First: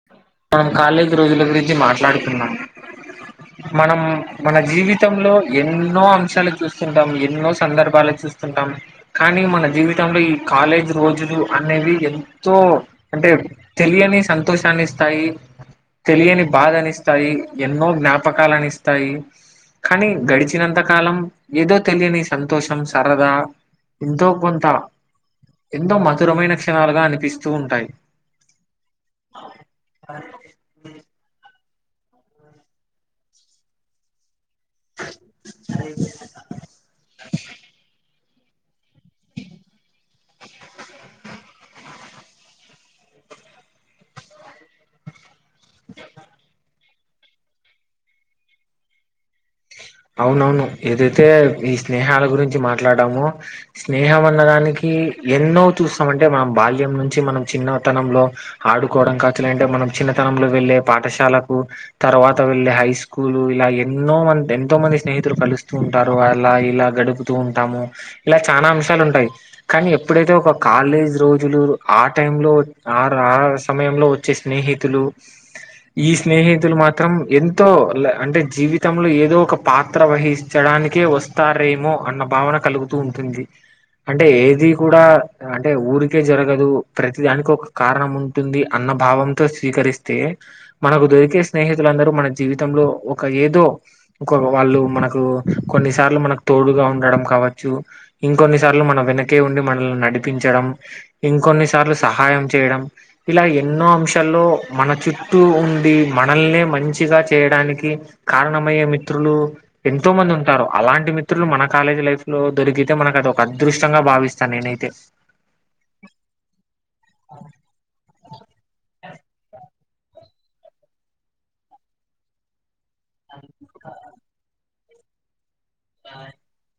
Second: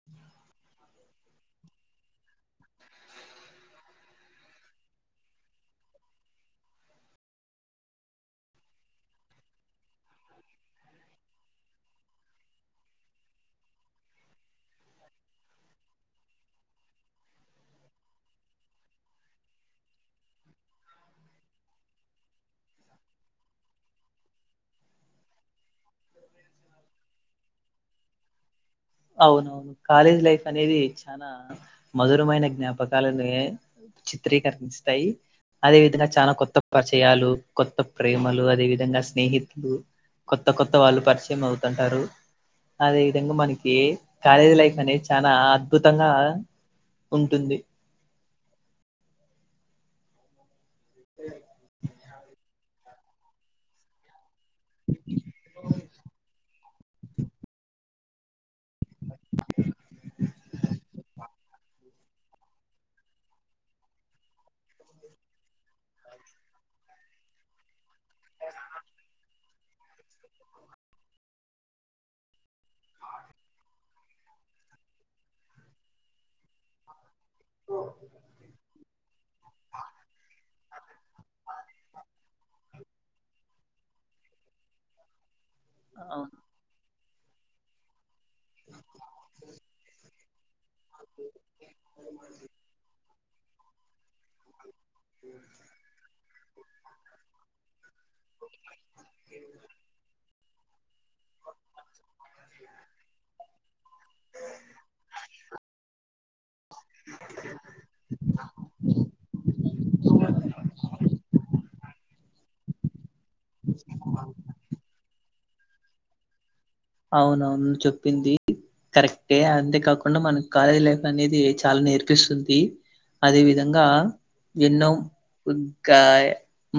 బ మనం కాలేజీ రోజుల గురించి మాట్లాడుతున్న అ మనం మన జీవితంలో ఎన్నో అంశాలు చూస్తుంటాం ఎన్నో సందర్భాలు చూస్తుంటాం కానీ మన జీవితంలో ఈ కాలేజీ రోజులు అనేవి ఎంతో అంటే తెలియని సంతోషాని ఇస్తా ఇస్తాయి తెలియని బాధనిస్తాయి ఎన్నో జ్ఞాపకాలునిస్తాయి కానీ గడిచినంత కాలం ఏదో తెలియని సంతోషం సరదా ఎంతో కొంత ఎంతో మధురమైన క్షణాలుగా అనిపిస్తూ ఉంటాయి అవును కాలేజ్ లైఫ్ అనేది తన మధురమైన జ్ఞాపకాలనే చిత్రీకరిస్తం దయి అదే విధంగా చాలా కొత్త పరిచయాలు కొత్త ప్రేమలు అదే విధంగా స్నేహితులు కొత్త కొత్త వాళ్ళు పరిచయం అవుతుంటారు అదే విధంగా మనకి ఏం ఏమి కాలేదు గాని కాలేజీ లైఫ్ అనేది చాలా అద్భుతంగా ఉంటుంది అవునవును ఏదైతే మీ స్నేహాల గురించి మాట్లాడామో స్నేహం అన్నదనికి మనకి ఎన్నో చూస్తాం అంటే మనం బాల్యం నుంచి మన చిన్న తనంలో ఆడుకోవడం కావచ్చు అంటే మనం చిన్నతనంలో వెళ్ళే పాఠశాలకు తర్వాత వెళ్ళి హై స్కూలు ఇలా ఎన్నో మంది ఎ ఎంతోమంది స్నేహితులు కలుస్తూ ఉంటారు అలా ఇలా గడుపుతూ ఉంటాము ఇలా చానా అంశాలు ఉంటాయి కానీ ఎప్పుడైతే ఒక కాలేజ్ రోజులు ఆ టైంలో ఆ ఆ సమయంలో మంచి స్నేహితులు ఈ స్నేహితులు మాత్రం ఎంతో అంటే జీవితంలో ఏదో ఒక పాత్ర వహించడానికే వస్తారేమో అన్న భావన కలుగుతూ ఉంటుంది అంటే ఏది కూడా అంటే ఊరికే అవును జరగదు ప్రతి దానికి ఒక కారణం ఉం ఉంటుంది అన్న భావంతో స్వీకరిస్తే మనకు దొరికే స్నేహితులందరూ మన జీవితంలో ఒక ఏదో ఇంకొవాళ్లు మనకు కొన్నిసార్లు మనకు తోడుగా ఉండడం కావచ్చు ఇంకొన్ని సార్లు మన వెనకే ఉండి మనల్ని నడిపించడం ఇంకొన్ని కొన్నిసార్లు సహాయం చేయడం ఇలా ఎన్నో అంశాల్లో మన చుట్టూ ఉండి మనల్నే మంచిగా చేయడానికి కారణమయ్యే మి మిత్రులు ఎంతో మంది ఉంటారు అలాంటి మిత్రులు మన కాలేజ్ లైఫ్ లో దొరికితే మనకి [unintelligible] అదృష్టంగా భావిస్త నేనైతే అవునవును నువ్వు చెప్పింది కరెక్టే అంతే కాకుండ మన కాలేజ్ లైఫ్ అనేది చాలా నేర్పిస్తుంది అదే విధంగా ఎన్నో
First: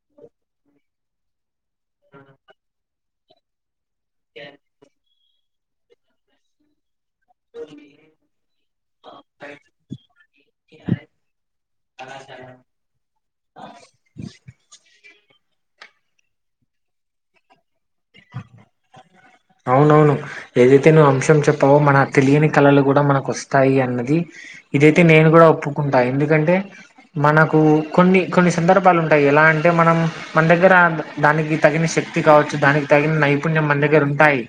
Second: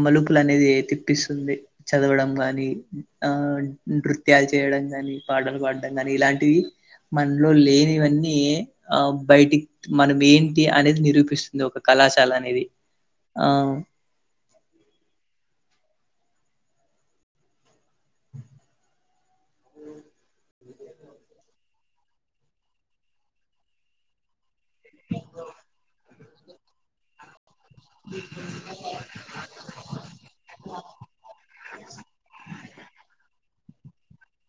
మలుపులు అనేది తిప్ స్తుంది చదవడం గాని ఆ నృత్యాలు చేయడం కాని పాటలు పాడం కాని ఇలాంటివి మనలో లేనివన్నీ ఆ బయటి మనం ఏంటి అనేది నిరూపిస్తుంది ఒక కళాశాల అనేది ఆ [inaudible] అవునవును ఏదైతే ను్వు అంశం చెప్పావో మన తెలియని కళలు కూడ మనకు వస్తాయి అన్నది ఇదైతే నేను కూడా ఒప్పుకుంటా ఎందుకంటే మనకు కొన్ని కొన్ని సందర్భాలు ఉంటాయి ఎలా అంటే మనం మన దగ్గర దానికి తగిన శక్తి కావచ్చు దానికి తగిన నైపుణ్యం మన దగ్గర ఉంటాయి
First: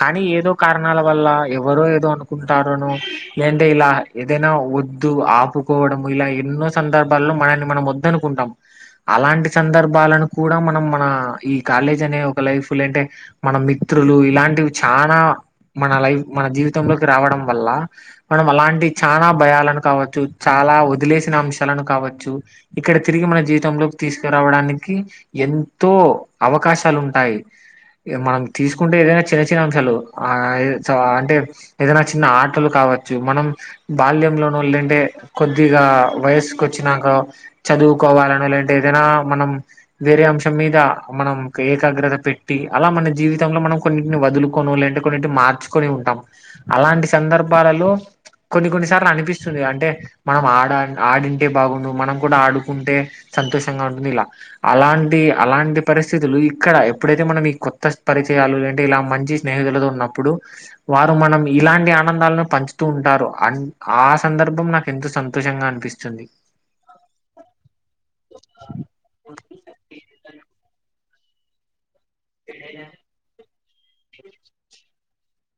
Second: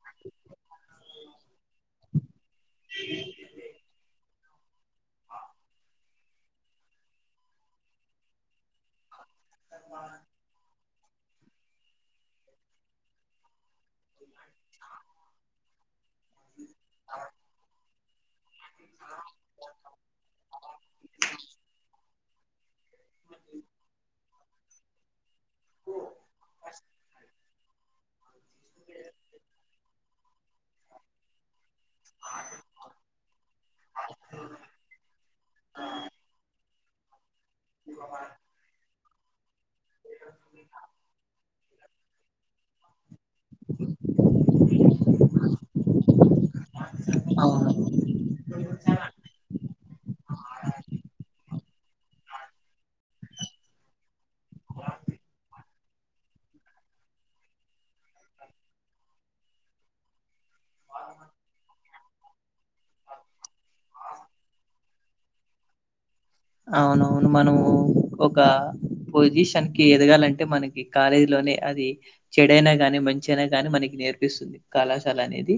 కానీ ఏదో కారణాల వల్ల ఎవరో ఏదో అనుకుంటారనో లేంటే ఇల ఏదైనా ఒద్దు ఆపుకోవడం ఇల ఎన్నో సందర్భాలో మనని మనం వద్దనుకుంటాం అలాంటి సందర్భాలను కూడ మనం మన ఈ కాలేజ్ అనే ఒక లైఫ్ లో అంటే మనం మిత్రులు ఇలాంటివి చాన మన లైఫ్ మన జీవితంలోకి రావడం వల్ల మనం అలాంటి చనా భయాలను కావచ్చు చాల వదిలేసిన అంశాలను కావచ్చు ఇక్కడ తిరిగి మన జీవితంలోకి తీసుకురావడానికి ఎంతో అవకాశాలు ఉంటాయి మ తీసుకుంటే ఏదైనా చిన్న చిన్న అంశాలు అంటే ఏదైనా చిన్న ఆటలు కావ మనం బాల్యంలోనో లేంటే కొద్దిగా వయసుకు వచ్చినాక చదువుకోవాలను లేంటే ఏదైన మనం వేరే అంశం మీద మనం ఏకాగ్రత పెట్టి అల మన జీ [unintelligible] లో మనం కొన్నింటిని వదులుకొను లేదే కొన్నింటి మార్చుకొని ఉంటాం అలాంటి అవును సందర్భాలలో కొన్ని కొన్నిసార్లు అనిపిస్తుంది అంటే మనం ఆడ ఆడింటే బాగుండు మనం కూడా ఆడుకుంటే సంతోషంగా ఉంటుంది ఇలా అలాంటి అలాంటి పరిస్థితులు ఇక్కడ ఎప్పుడైతే మనం ఈ కొత్త పరిచయాలు ఏంటే ఇల మంచి స్నేహితులతో ఉన్నప్పుడు వారు మనం ఇలాంటి ఆనందాలను పంచు [unintelligible] ఉంటారు అ ఆ సందర్భం నాకు ఎంతో సంతోషంగా అనిపిస్తుంది అవునవును మనము ఒక పొజిషన్కి ఎదగాలంటే మనకి కాలేజీ లోనే అది చెడైన గానీ మంచి అయిన గాని మనకి నేర్పిస్తుంది కళాశాల అనేది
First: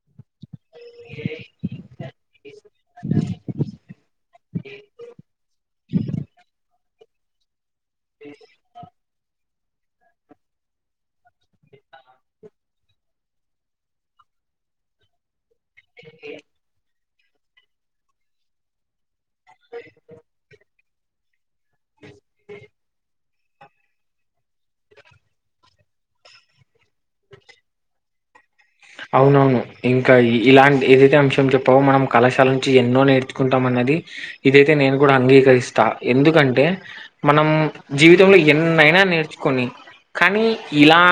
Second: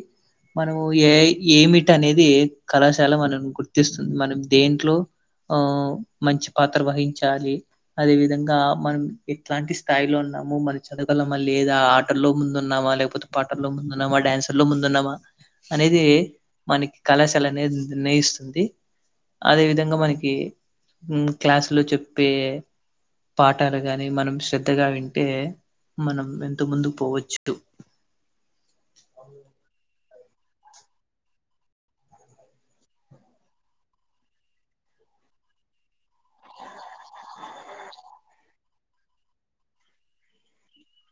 మనము ఏ ఏమిటనేది కళాశాల మనల్ని గుర్తిస్తుంది మనం దేంట్లో ఆ మంచి పాత్ర వహించాలి అదే విధంగా మనం ఎట్లాంటి స్థాయిలో ఉన్నాము మరి చదగలమా లేదా ఆటలో ముందు ఉన్నామా లేకపోతే పాటల్లో ముందున్నామా డ్యాన్సు లో ముందు ఉన్నామ అనేది మనకి కళాశాల అనేది నిర్ణయిస్తుంది అదే విధంగా మ క్లాసు లో చెప్పే పాఠాలు గాని మనం శ్రద్ధగా వింటే మనం ఎంత ముందు పోవచ్చు అవునవును ఇంకా ఇలాంటి ఏదైతే అంశం చెప్పవో మనం కళాశాల నుంచి ఎన్నో నే చసుకుంటాం అన్నది ఇదైతే నేను కూడా అంగీకరిస్తా ఎందుకంటే మనం జీవితంలో ఎన్నైనా నేర్చుకొని కానీ ఇలా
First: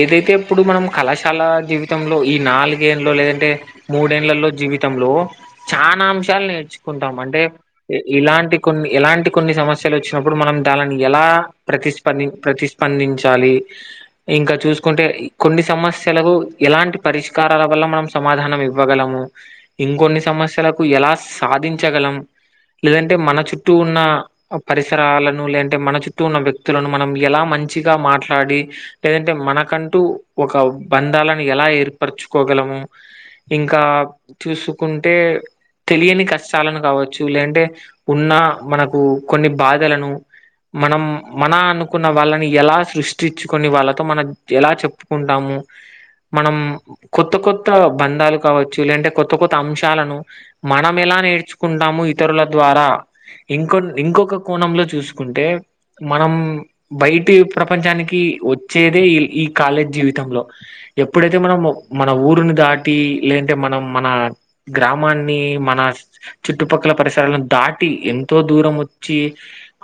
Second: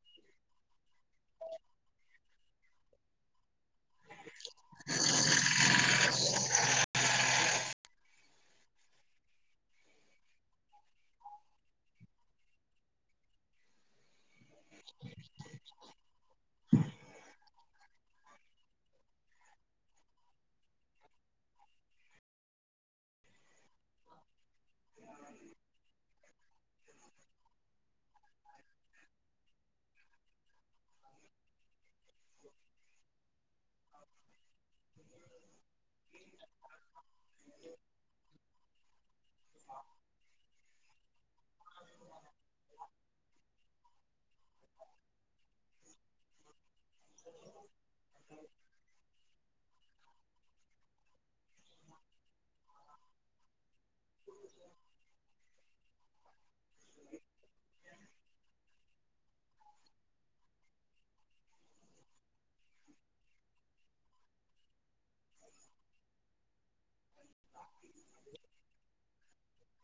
ఏదైతే ఇప్పుడు మనం కళాశాలా జీవిత తంలో ఈ నాలుగేళ్లో లేదంటే మూడేండ్లలో జీవితంలో చానా అంశాలు నేర్చుకుంటాం అంటే ఇలాంటి కొన్ని ఎలాంటి కొన్ని సమస్యలోచ్చినప్పుడు మనం దాలని ఎలా ప్రతిస్పంది ప్రతిస్పందించాలి. [inaudible] ఇంకా చూస్కుంటే కొన్ని సమస్యలకు ఎలాంటి పరిష్కారాల వల్ల మనం సమాధానం ఇవ్వగలము ఇంకొన్ని సమస్యలకు ఎలా సాధించగలం లేదంటే మన చుట్టూ ఉన్నా పరిసరాలను లేంటే మన చుట్టూ ఉన్న వ్యక్తులను మనం ఎలా మంచిగా మాట్లాడి లేదంటే మనకంటూ ఒక బంధాలను ఎలా ఏర్పరచుకోగలము ఇంకా చూసుకుంటే తెలియని కష్టాలను కావచ్చు లేంటే ఉన్న మనకు కొన్ని బాధలను మనం మన అనుకున్న వాళ్ళని ఎలా సృష్టిచుకొని వాళ్ళతో మనం ఎలా చెప్పుకుంటాము మనం కొత్త కొత్త బంధాలు కావచ్చు లేంటే కొత్త కొత్త అంశాలను మనం ఎలా నేర్చుకుంటాము ఇతరుల ద్వారా ఇంకొ కోన్ ఇంకొక కోణంలో చూస్కుంటే మనం బైటి ప్రపంచానికి వొచ్చేదే ఈ ఈ కాలేజ్ జీవితంలో ఎప్పుడైతే మనం మన ఊరుని దాటి లేదంటే మనం మన గ్రామాన్ని మన చుట్టుపక్కల పరిసరాలను దాటి ఎంతో దూరం ఒచ్చి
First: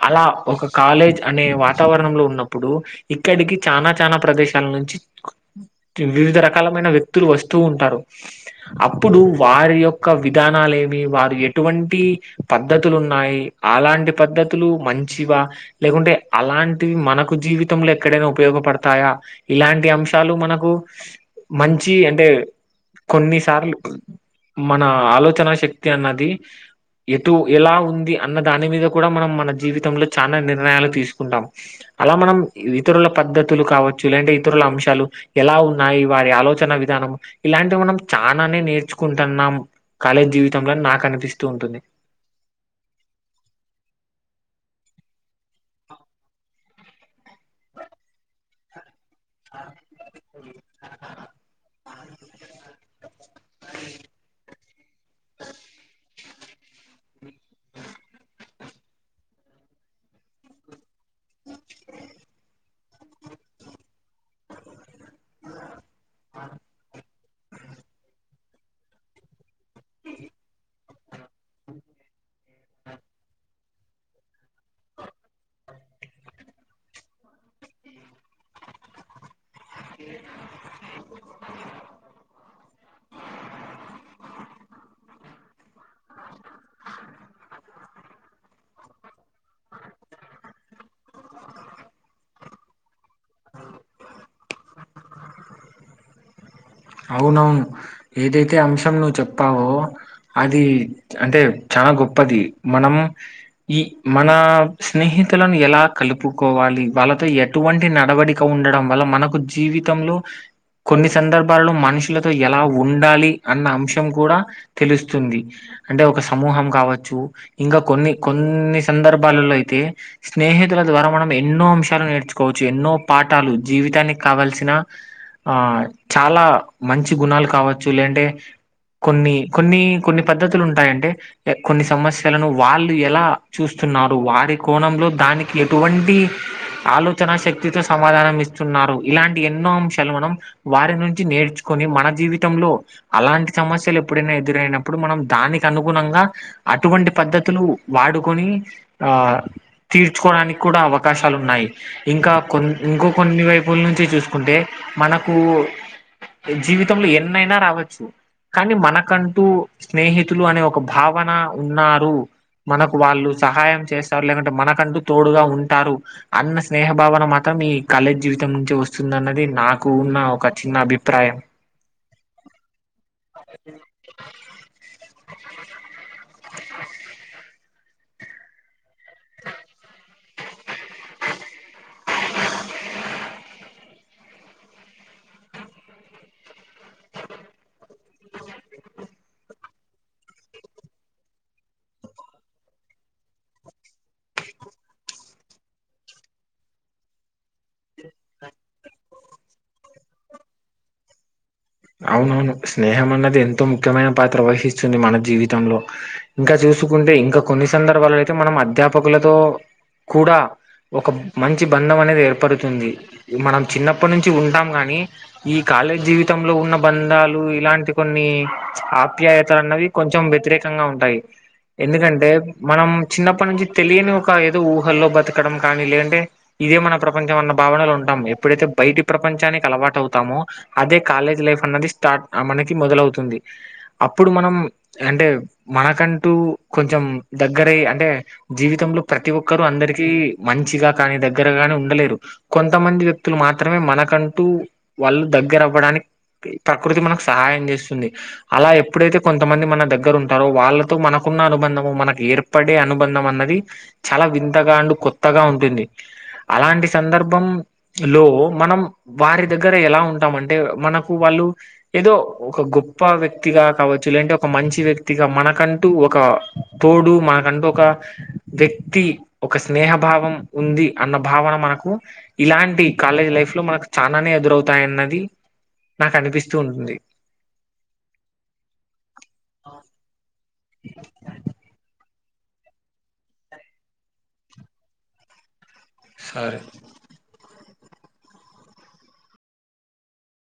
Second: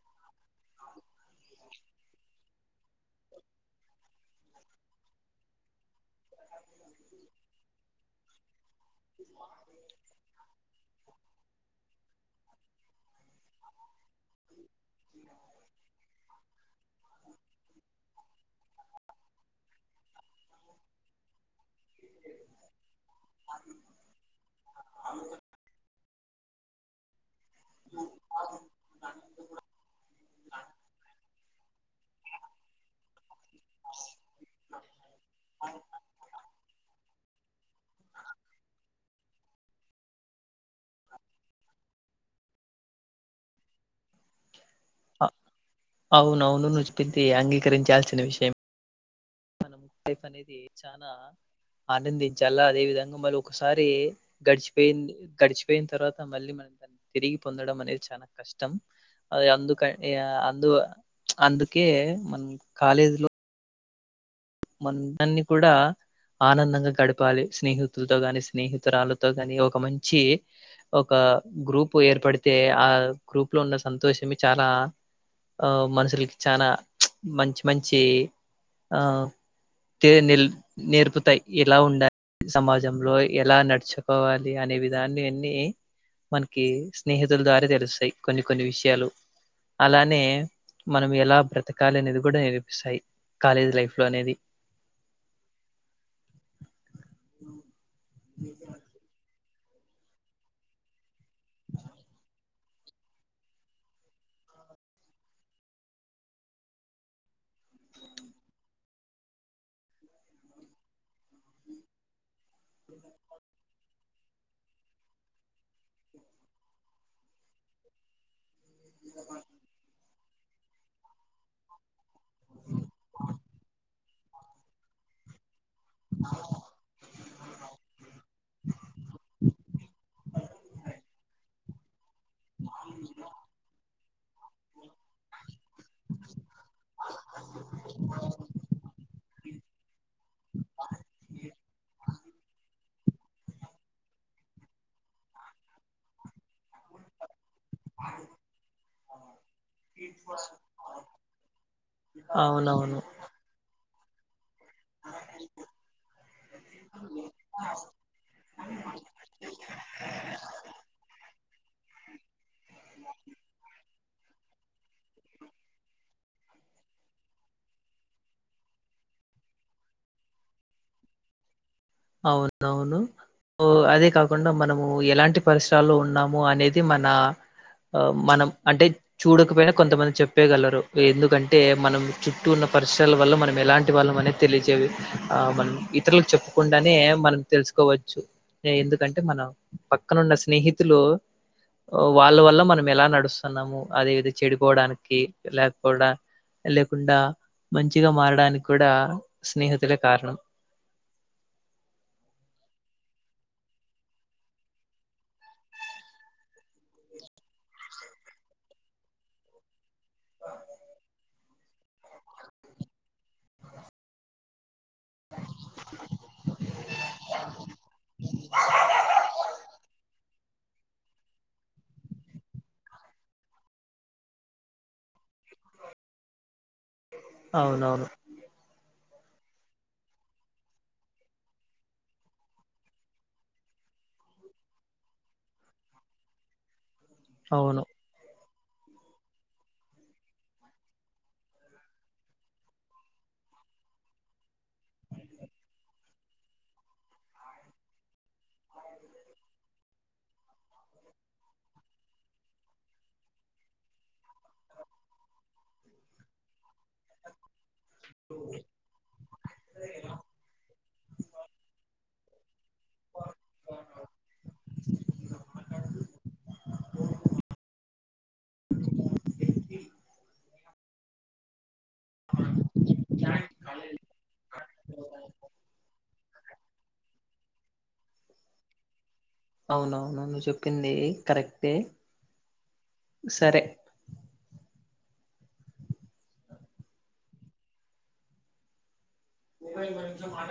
అలా ఒక కాలేజ్ అనే వాతావరణంలో ఉన్నప్పుడు ఇక్కడికి చానా చానా ప్రదేశాల నుంచి ట్యూ వివిధ రకాలమైన వ్యక్తులు వొస్తూ ఉంటారు అప్పుడూ వారి యొక్క విధానాల ఏమి వారు ఎటువంటి పద్ధతులు ఉన్నాయి ఆలాంటి పద్ధతులు మంచివా లేకుంటే ఆలాంటివి మనకు జీవితంలో ఎక్కడైనా ఉపయోగపడ్తాయా ఇలాంటి అంశాలు మనకు మంచి అంటే కొన్నిసార్లు మన ఆలోచనా శక్తి అన్నది. ఎటు ఎలా ఉంది అన్న దాని మీద కూడా మనం మన జీవితంలో చానా నిర్ణయాలు తీస్కుంటాం. అలా మనం ఇతరుల పద్ధతులు కావచ్చు లేదంటే ఇతరుల అంశాలు ఎలా ఉ ఉన్నాయి వారి ఆలోచన విధానం ఇలాంటి మనం చానానే నేర్చుకొంటున్నాం కాలేజ్ జీవితంలోని నాక్ అనిపిస్తూ ఉంటుంది. అ అవునవును ను చేప్పిది అంగీకరించాల్సిన విషయం మనం లైఫ్ అనేది చానా ఆనందించాల్ల అదే విధంగా మరి ఒకసారీ గడ్చిపెయింది గడ్చిపెన్ తర్వాత మళ్ళీ మనం తిరిగి పొందడం అనేది చానా కష్టం అదె అందుక ఇగ అందు అందుకే మనం కాలేజీ లో మన్దాన్ని కూడా ఆనందంగా గడుపు పలి స్నేహితుల్తో గని స్నేహితురాళ్ళతో కాని ఒక మంచీ ఒక గ్రూపూ ఏర్పడితే ఆ గ్రూప్ లో ఉన్న సంతోషమే చాలా ఆ మనుషులకి చానా మంచి మంచి ఆ తే నీల్ నేర్పుతాయి ఇలా ఉండ సమాజంలో ఎలా నడుచుకోవాలి అనే విధాన్ని అన్ని మనకి స్నేహితుల ద్వారె తెల్సే కొన్ని కొన్ని విషయాలు అలానే మనం ఎలా బ్రతకాలి అనేది కూడా నేరిపిస్సాయి కాలేజ్ లైఫ్ లో అనేది అవునవు ఏదైతే అంశం నువ్వు చెప్పావో అది అంటే చాలా గొప్పది మనం ఈ మన స్నేహితులను ఎలా కలుపుకోవాలి వాళ్ళతో ఎ అటువంటి నడవడిక ఉండడం వల్ల మనకు జీవితంలో కొన్ని సందర్భ లు మనుషులతో ఎలా ఉండాలి అన్న అంశం కూడా తెలుస్తుంది అంటే ఒక సమూహం కావచ్చు ఇంకా కొన్ని కొన్ని కొన్ని సందర్భాలలో అయితే స్నేహితుల ద్వారా మనం ఎన్నో అంశాలు నేర్చు కోవచ్చు ఎన్నో పాఠాలు జీవితానికి కావాల్సిన ఆ చాలా మంచి గుణాలు కావచ్చు లేదంటే కొన్ని కొన్ని కొన్ని పద్ధతులు ఉంటాయంటే కొన్ని సమస్యలను వాళ్ళు ఎలా చూస్తున్నారు వారి కోణంలో దానికి ఎటువంటి ఆలోచన శక్తితో సమాధానం ఇస్తున్నారు ఇలాంటి ఎన్నో అంశాలు మనం వారి నుంచి నేర్చుకొని మన జీవితంలో అలాంటి సమస్యలు ఎప్పుడైనా ఎదురైనప్పుడు మనం దానికి అనుగుణంగా అటువంటి పద్ధతులు వాడుకొని ఆ తీర్చుకోవడానికి కూడా అవకాశాలు ఉన్నాయి ఇంకా కొ అవునవును ఇంకో కొన్ని వైపుల నుంచి చూసుకుంటే మనకు జీవితంలో ఎన్నైనా రావచ్చు కానీ మనకంటూ స్నేహితులు అనే ఒక భావన ఉన్నారు మనకు వాళ్ళు సహాయం చేస్తారు లేదంటే మనకంటూ తోడుగా ఉంటారు అన్న స్నేహ భావన మాత్రం ఈ కాలేజ్ జీవితం నుంచే వస్తుందన్నది నాకు కు ఉన్న ఒక చిన్న అభిప్రాయం అవునవును అదే కాకుండా మనము ఎలాంటి పరిసరాల్లో ఉన్నాము అనేది మన ఆ మనం అంటే చూడకపోయినా కొంతమంది చెప్పేయగలరు ఎందుకంటే మనం చుట్టూ ఉన్న పరిసరల వల్ల మనం ఎలాంటి వాళ్ళం అనేది తెలియజేవి ఆ మనం ఇతరులకు చెప్పు కుండానే మనం తెలుసుకోవచ్చు ఎందుకంటే మన పక్కనున్న స్నేహితులు వాళ్ళ వల్ల మనం ఎలా నడుస్తున్నాము అదేతే చెడిపోవడానికి లేకుండా లేకుండా మంచిగా మారడానికి కూడా స్నేహితులే కారణం అవునవును స్నేహం అన్నది ఎంతో ముఖ్యమైన పాత్ర వహిస్తుంది మన జీవితంలో ఇంకా చూసుకుంటే ఇంకా కొన్ని సందర్భాలు అయితే మనం అధ్యాపకులతో కూడా ఒక మంచి బంధం అనేది ఏర్పడుతుంది మనం చిన్నప్పటి నుంచి ఉంటాం గానీ ఈ కాలేజ్ జీవిత లో ఉన్న బంధాలు ఇలాంటి కొన్ని ఆప్యాయతలు అన్నవి కొంచెం వ్యతిరేకంగా ఉంటాయి ఎందుకంటే మనం చిన్నప్పటి నుంచి తెలియని ఒక ఏదో ఊహల్లో బతకడం కానీ లేదంటే ఇదే మన ప్రపంచం అన్న భావనలో అవునవును. ఉంటాం ఎప్పుడైతే బయటి ప్రపంచానికి అలవాటు అవుతామో అదే కాలేజ్ లైఫ్ అన్నది స్టార్ట్ మనకి మొదలవుతుంది అప్పుడు మనం అంటే మనకంటూ కొంచెం దగ్గరై అవును. అంటే జీవితంలో ప్రతి ఒక్కరు అందరికి మంచిగా కానీ దగ్గరగా కాని ఉండలేరు కొంతమంది వ్యక్తులు మాత్రమే మనకంటూ వాళ్ళు దగ్గరవ్వడానికి ప్రకృతి మనకు సహాయం చేస్తుంది అలా ఎప్పుడైతే కొంతమంది మన దగ్గర ఉంటారో వాళ్ళతో మనకున్న అనుబంధము మనకు ఏర్ పడే అనుబంధం అన్నది చాలా వింతగా అండ్ కొత్తగా ఉంటుంది అలాంటి సందర్భంలో మనం వారి దగ్గర ఎలా ఉంటామంటే మన వాళ్ళు ఏదో ఒక గొప్ప వ్యక్తిగా కావొచ్చు లేదంటే ఒక మంచి వ్యక్తిగా మనకంటూ ఒక తోడు మాకంటూ ఒక వ్యక్తి ఒక స్నేహభావం ఉంది అన్న భావన మనకు ఇలాంటి కాలేజ్ లైఫ్లో మనకు చాలానే ఎదురవుతాయన్నది నాకు అనిపిస్తూ ఉంటుంది అవునవును నువ్వు చెప్పింది కరెక్టే సరే సరే వరి మాట